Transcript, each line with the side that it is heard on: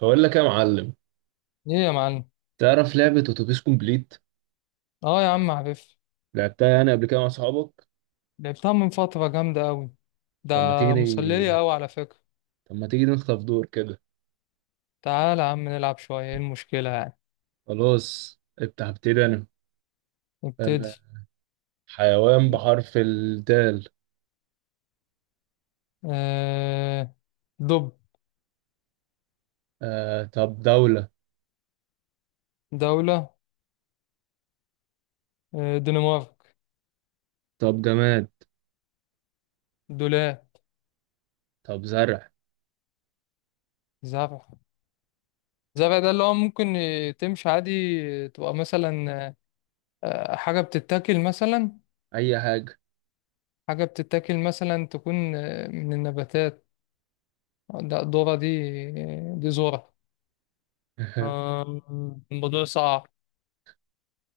right: بقول لك يا معلم.
left: ايه يا معلم.
right: تعرف لعبة اتوبيس كومبليت؟
left: اه يا عم عارف.
right: لعبتها يعني قبل كده مع صحابك؟
left: لعبتها من فترة جامدة أوي. ده
right: طب ما
left: مسلية
right: تيجي.
left: أوي على فكرة.
right: طب ما تيجي نخطف دور كده.
left: تعال يا عم نلعب شوية، ايه المشكلة يعني؟
right: خلاص افتح ابتدي انا. آه،
left: نبتدي.
right: حيوان بحرف الدال.
left: آه... دب.
right: طب دولة.
left: دولة. دنمارك.
right: طب جماد.
left: دولاب.
right: طب زرع.
left: زرع. زرع ده اللي هو ممكن تمشي عادي. تبقى مثلا، حاجة بتتاكل مثلا.
right: اي حاجة.
left: حاجة بتتاكل مثلا تكون من النباتات. ده ذرة دي، دي ذرة. آه، الموضوع صعب.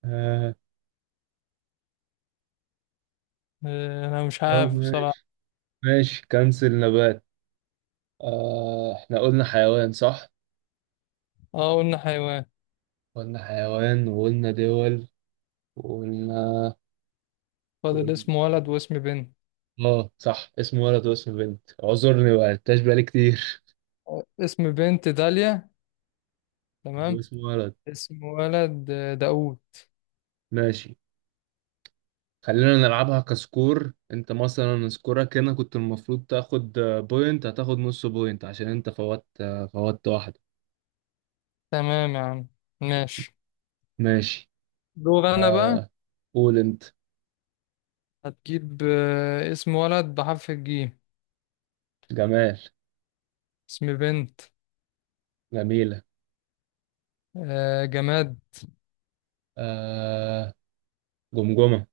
right: آه،
left: انا مش
right: طب
left: عارف بصراحة.
right: ماشي. ماشي كنسل نبات. احنا قلنا حيوان صح؟
left: اه قلنا حيوان.
right: قلنا حيوان وقلنا دول وقلنا.
left: فاضل اسم ولد واسم بنت.
right: اه صح، اسم ولد واسم بنت، اعذرني ما لعبتهاش بقالي كتير.
left: اسم بنت داليا.
right: طب
left: تمام.
right: واسم ولد.
left: اسم ولد داوود.
right: ماشي. خلينا نلعبها كسكور، انت مثلا سكورك هنا كنت المفروض تاخد بوينت، هتاخد نص بوينت عشان انت فوت فوت واحدة.
left: تمام يا عم. ماشي.
right: ماشي.
left: دور انا بقى.
right: آه، قول انت.
left: هتجيب اسم ولد بحرف الجيم.
right: جمال.
left: اسم بنت.
right: جميلة.
left: جماد.
right: آه. جمجمة.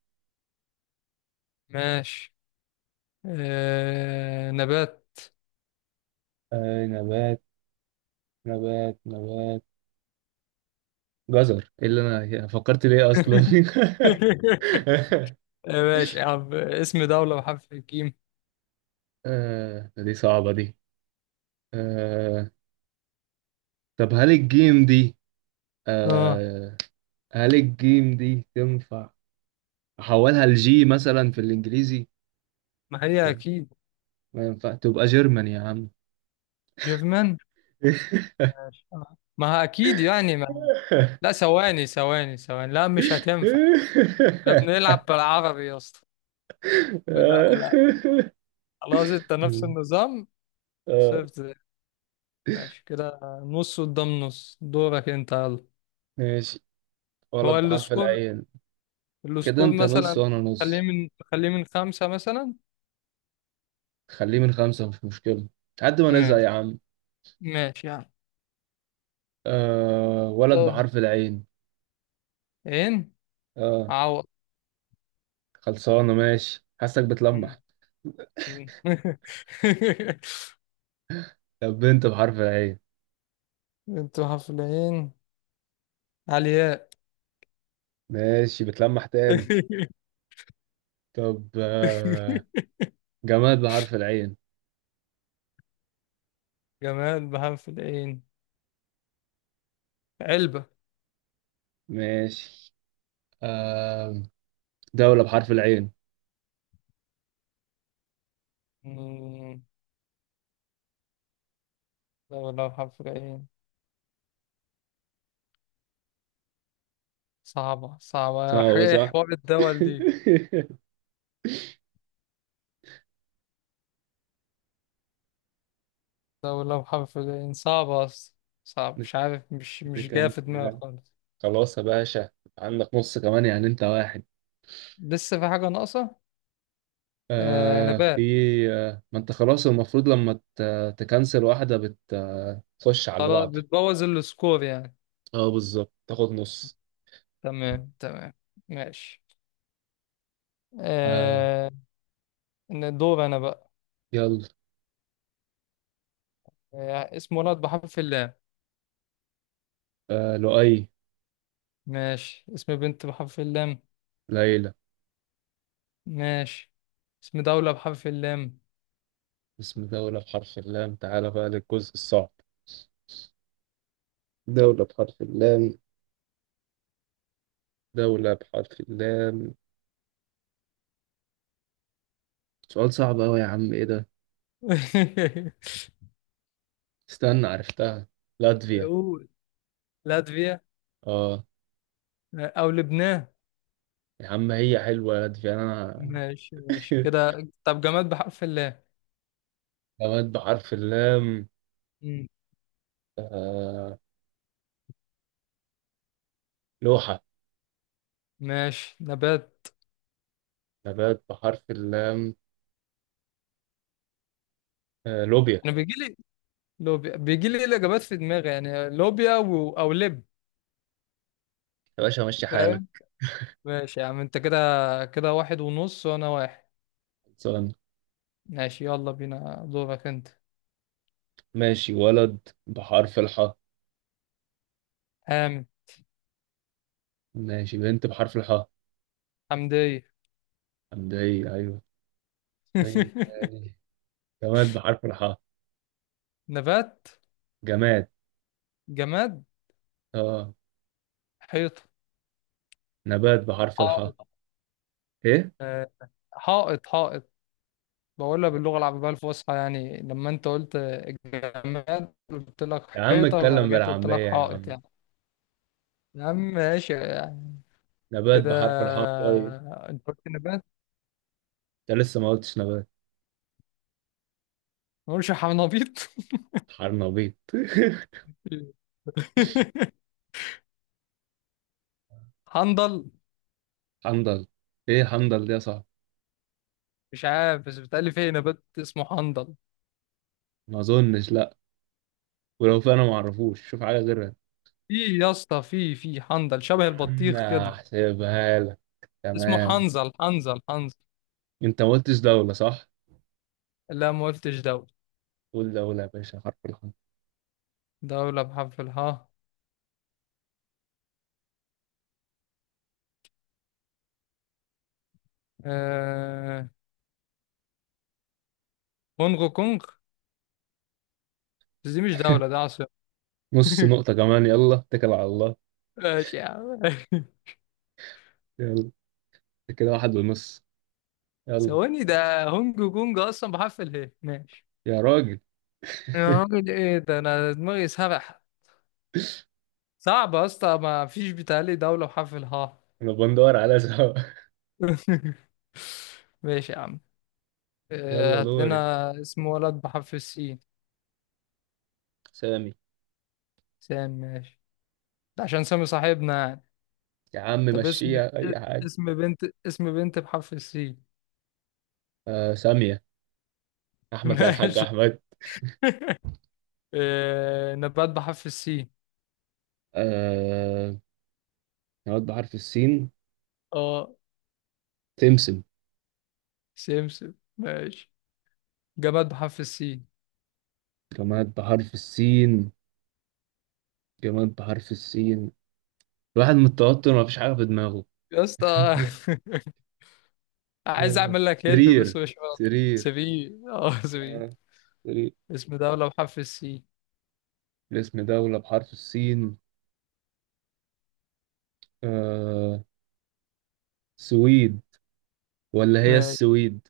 left: ماشي. نبات.
right: آه نبات. نبات. جزر، ايه اللي انا فكرت ليه اصلا؟
left: ماشي يا عم. اسم دولة بحرف الجيم.
right: آه دي صعبة دي. آه. طب هل الجيم دي؟
left: اه،
right: آه. هل الجيم دي تنفع؟ احولها لجي مثلا في الانجليزي؟
left: ما هي
right: ولا
left: اكيد
right: ما ينفع تبقى جيرمان يا عم؟
left: جيرمان. ماشي. ما هي اكيد يعني ما لا، ثواني ثواني ثواني، لا مش هتنفع. احنا بنلعب بالعربي يا اسطى. لا. لا. خلاص، انت نفس النظام.
right: آه،
left: صفر صفر. ماشي كده، نص قدام نص. دورك انت، يلا.
right: ماشي.
left: هو
right: ولد بحرف
left: السكور؟
right: العين. كده
left: السكور
right: انت نص
left: مثلا.
right: وانا
left: خليه
right: نص.
left: من خليه من خمسة مثلا.
right: خليه من خمسة مش مشكلة. لحد ما نزهق
left: ماشي.
right: يا عم.
left: ماشي يعني.
right: آه ولد
left: طيب.
right: بحرف العين.
left: عين.
right: اه.
left: عوض.
right: خلصانة، ماشي، حاسك
left: م.
right: بتلمح.
left: م.
right: طب بنت بحرف العين.
left: انتوا حفلين. علياء.
right: ماشي، بتلمح تاني. طب جماد بحرف العين.
left: جمال بحرف العين؟ علبة.
right: ماشي. آه، دولة بحرف العين.
left: م. دولة بحرف العين. صعبة صعبة،
right: آه، هو
left: ايه
right: صح.
left: حوار الدول دي؟ دولة بحرف العين صعبة أصلا. صعب، مش عارف، مش جاية في دماغي
right: نكنسل.
left: خالص.
right: خلاص يا باشا. عندك نص كمان، يعني انت واحد.
left: لسه في حاجة ناقصة. آه،
right: آه في.
left: نبات.
right: آه، ما انت خلاص المفروض لما تكنسل واحدة بتخش على اللي
left: خلاص،
right: بعضها.
left: بتبوظ السكور يعني.
right: اه بالظبط تاخد نص.
left: تمام تمام. ماشي.
right: آه.
left: آه، دور أنا بقى.
right: يلا.
left: آه، اسم ولد بحرف اللام.
right: آه لؤي.
left: ماشي، اسم بنت بحرف اللام.
right: ليلى.
left: ماشي. اسم دولة بحرف اللام.
right: اسم دولة بحرف اللام. تعالى بقى للجزء الصعب. دولة بحرف اللام. دولة بحرف اللام. سؤال صعب أوي يا عم، إيه ده؟ استنى عرفتها. لاتفيا.
left: قول. لاتفيا.
right: آه.
left: أو لبنان.
right: يا عم هي حلوة لاتفيا أنا.
left: ماشي ماشي كده. طب جماد بحرف اللام.
right: نبات بحرف اللام.
left: مم.
right: آه لوحة.
left: ماشي، نبات.
right: نبات بحرف اللام. آه لوبيا.
left: انا بيجي لي لوبيا، بيجي لي الاجابات في دماغي يعني، لوبيا او لب.
right: يا باشا ماشي
left: فاهم.
right: حالك.
left: ماشي يا عم، انت كده. كده واحد ونص وانا واحد.
right: خلصان.
left: ماشي، يلا بينا، دورك انت.
right: ماشي. ولد بحرف الحاء.
left: حامد.
right: ماشي، بنت بحرف الحاء.
left: حمدية.
right: حمدية، أيوه. مين تاني؟ جماد بحرف الحاء.
left: نبات.
right: جماد.
left: جماد.
right: آه.
left: حيطة.
right: نبات بحرف
left: حائط.
right: الحاء. إيه؟
left: آه، حائط حائط. بقولها باللغة العربية الفصحى، يعني لما انت قلت جماد قلت
right: يا
left: لك
right: عم
left: حيطة، لما
right: اتكلم
left: جيت قلت
right: بالعامية
left: لك
right: يا
left: حائط
right: عم.
left: يعني. يا عم ماشي يعني.
right: نبات
left: كده.
right: بحرف الحاء طيب.
left: انت قلت نبات؟
right: ده لسه ما قلتش نبات.
left: ما اقولش حنبيط.
right: حرنبيط.
left: حنظل.
right: حنظل. ايه حنظل دي يا صاحبي؟
left: مش عارف، بس بتقلي فيه نبات اسمه حنظل.
right: ما اظنش، لا. ولو في انا ما اعرفوش، شوف حاجه غيرها.
left: في، يا اسطى، في حنظل
right: يا
left: شبه
right: عم
left: البطيخ كده.
right: هحسبها لك.
left: اسمه
right: تمام.
left: حنظل حنظل حنظل.
right: انت ما قلتش دوله، صح؟
left: لا، ما قلتش دولة.
right: قول دوله يا باشا، حرف الحرف.
left: دولة بحرف الهاء. آه... كونغو كونغ، بس دي مش دولة، ده عاصمة.
right: نص نقطه كمان، يلا اتكل على الله.
left: ماشي يا عم.
right: يلا. انت كده واحد ونص. يلا.
left: ثواني، ده هونج كونج اصلا بحرف اله، ماشي.
right: يا راجل.
left: يا راجل، ايه ده، انا دماغي سرح. صعب يا اسطى، ما فيش بيتهيألي دولة وحرف الهاء.
right: انا بندور على سوا.
left: ماشي يا عم.
right: يلا
left: هات
right: دوري.
left: لنا اسم ولد بحرف السين.
right: سامي.
left: سام، ماشي. ده عشان سامي صاحبنا يعني.
right: يا عم
left: طب اسم،
right: مشيها اي حاجه.
left: اسم بنت، اسم بنت بحرف السين.
right: آه ساميه. احمد زي الحاج
left: ماشي.
right: احمد.
left: نبات بحرف السين.
right: آه. نقعد بحرف السين.
left: اه،
right: تمسم.
left: سمسم، ماشي. جماد بحرف السين.
right: جماد بحرف السين. جماد بحرف السين. الواحد من التوتر مفيش حاجة في دماغه.
left: يا اسطى، عايز اعمل لك هيلب بس
right: سرير.
left: مش راضي.
right: سرير
left: سبي.
right: آه، سرير.
left: اسم دولة بحرف السين.
right: اسم دولة بحرف السين. آه. سويد. ولا هي
left: ماشي.
right: السويد.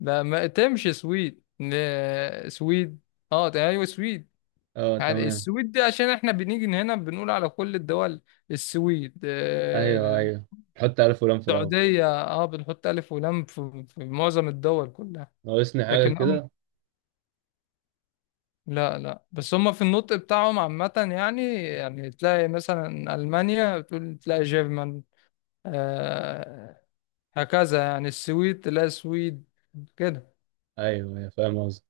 left: لا، ما تمشي سويد. سويد. اه ايوه، سويد.
right: اه
left: يعني
right: تمام.
left: السويد دي عشان احنا بنيجي هنا بنقول على كل الدول، السويد
right: ايوه
left: آه،
right: ايوه. حط على فلان في الاول.
left: السعودية. اه، بنحط ألف ولام في معظم الدول كلها.
right: ناقصني حاجة
left: لكن هم،
right: كده.
left: لا لا، بس هم في النطق بتاعهم عامة يعني تلاقي مثلا ألمانيا تقول تلاقي جيرمان. آه، هكذا يعني، السويد تلاقي سويد كده.
right: ايوه ايوه، فاهم قصدي.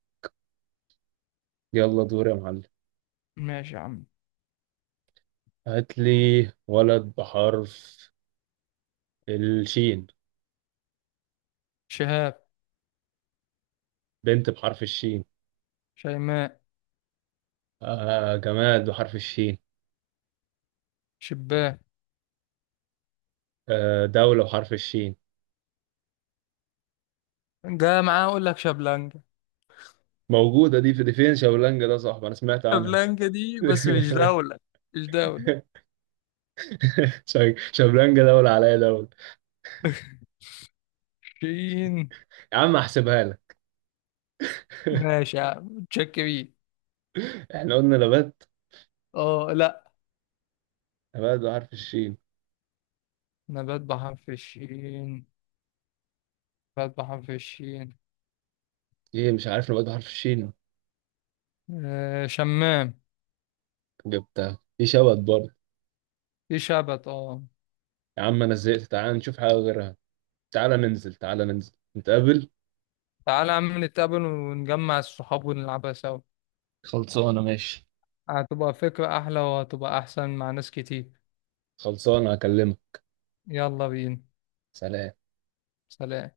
right: يلا دور يا معلم.
left: ماشي يا عم.
right: هات لي. ولد بحرف الشين.
left: شهاب.
right: بنت بحرف الشين.
left: شيماء.
right: آه جماد بحرف الشين.
left: شباه.
right: دولة بحرف الشين.
left: ده معاه، اقول لك شابلانكا.
right: موجودة دي؟ في دي فين شابلانجا ده؟ صاحبي أنا سمعت عنها.
left: شابلانكا دي بس مش دولة. مش دولة.
right: شابلانجا دولة، عليا دولة.
left: شين.
right: يا عم أحسبها لك.
left: ماشي يا عم، تشك بيه.
right: إحنا قلنا نبات.
left: اه لا،
right: نبات بحرف الشين.
left: نبات بحر في الشين نبات بحر في الشين.
right: إيه مش عارف. نبات بحرف الشين.
left: آه، شمام.
right: جبتها في شبت برضه.
left: في شبت، اه.
right: يا عم أنا زهقت، تعال نشوف حاجة غيرها. تعال ننزل نتقابل.
left: تعالى يا عم نتقابل ونجمع الصحاب ونلعبها سوا.
right: خلصانة ماشي.
left: هتبقى فكرة أحلى وهتبقى أحسن مع ناس كتير.
right: خلصانة هكلمك.
left: يلا بينا.
right: سلام.
left: سلام.